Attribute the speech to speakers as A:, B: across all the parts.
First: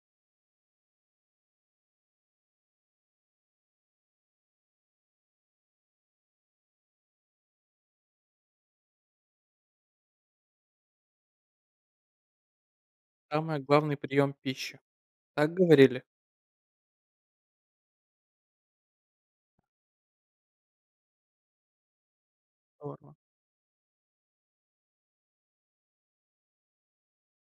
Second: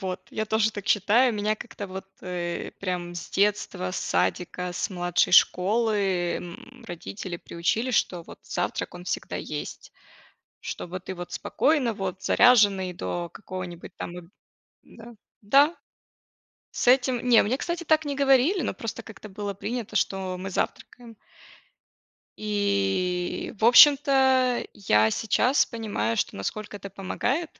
A: Вот, я тоже так считаю. Меня как-то вот, э, прям с детства, с садика, с младшей школы, м, родители приучили, что вот завтрак, он всегда есть. Чтобы ты вот спокойно вот заряженный до
B: Самый
A: какого-нибудь
B: главный
A: там
B: прием пищи.
A: да,
B: Так
A: да.
B: говорили?
A: С этим не мне, кстати, так не говорили, но просто как-то было принято, что мы завтракаем.
B: Норма.
A: И, в общем-то, я сейчас понимаю, что насколько это помогает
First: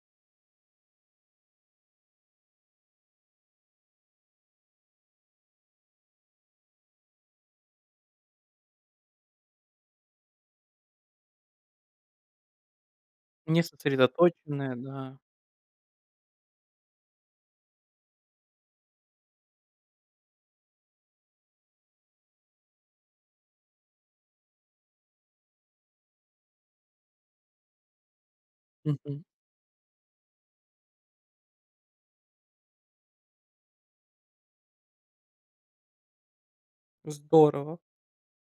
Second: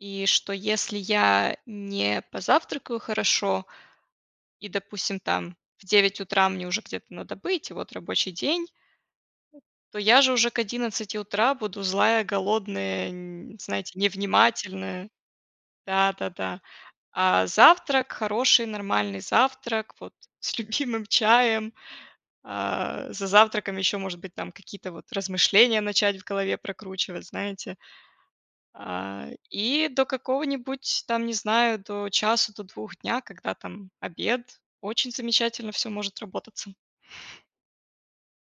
A: и что если я не позавтракаю хорошо и, допустим, там в 9 утра мне уже где-то надо быть, вот рабочий день, то я же уже к 11 утра буду злая, голодная, н
B: Не
A: знаете,
B: сосредоточенная,
A: невнимательная.
B: да.
A: Да-да-да. А завтрак хороший, нормальный завтрак вот с любимым чаем. А, за завтраком еще, может быть, какие-то размышления начать в голове прокручивать, знаете.
B: Мгм.
A: А, и до какого-нибудь там не знаю, до часа, до 2 дня, когда там обед. Очень замечательно всё может работаться.
B: Здорово.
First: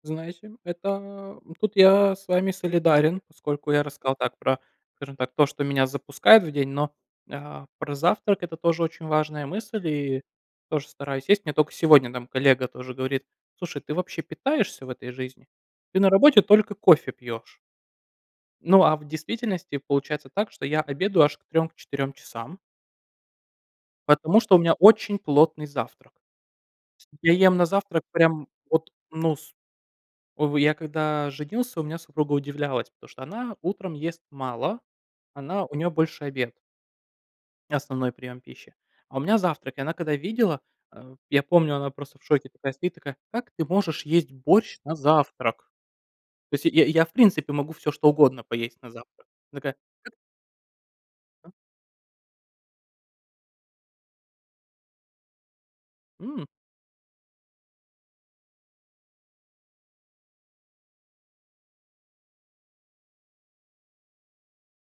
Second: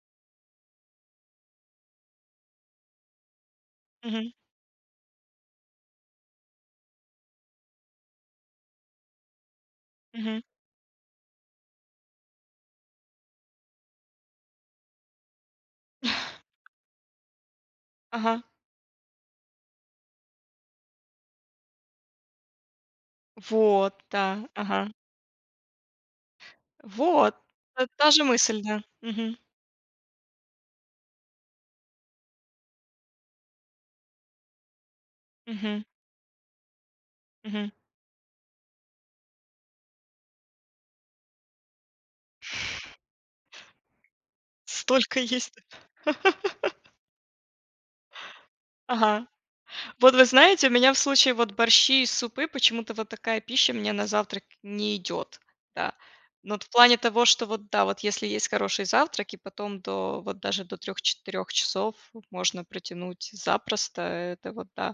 B: Знаете, это тут я с вами солидарен, поскольку я рассказал
A: Мгм.
B: так про, скажем так, то, что меня запускает в день, но, а, про завтрак- это тоже очень важная мысль и
A: Мгм.
B: тоже стараюсь есть. Мне только сегодня там коллега тоже говорит: "Слушай, ты вообще питаешься в этой жизни? Ты на работе только кофе пьёшь."
A: Ага.
B: Ну, а в действительности получается так, что я обедаю аж к 3, к 4 часам.
A: Вот!
B: Потому
A: Да.
B: что у меня
A: Ага.
B: очень плотный завтрак. Я
A: Вот!
B: ем на
A: Т
B: завтрак
A: та же
B: прям
A: мысль, да.
B: вот, ну,
A: Мгм.
B: с о, я когда женился, у меня супруга удивлялась, потому что она утром ест мало, она у
A: Мгм.
B: нее больше обед
A: Мгм.
B: основной прием пищи. А у меня завтрак. И она когда видела, э, я помню, она просто в шоке такая сидит, такая: "Как ты можешь есть борщ на
A: Столько есть!
B: завтрак?" То есть, я я, в принципе, могу всё, что угодно поесть на завтрак.
A: Ага.
B: Такая.
A: Вот вы знаете, у меня в случае вот борщи и супы, почему-то, вот такая пища у меня на завтрак не идет. Да.
B: М.
A: Но вот в плане того, что вот да, вот если есть хороший завтрак и потом до вот даже до 3-4 часов можно протянуть запросто, это вот да.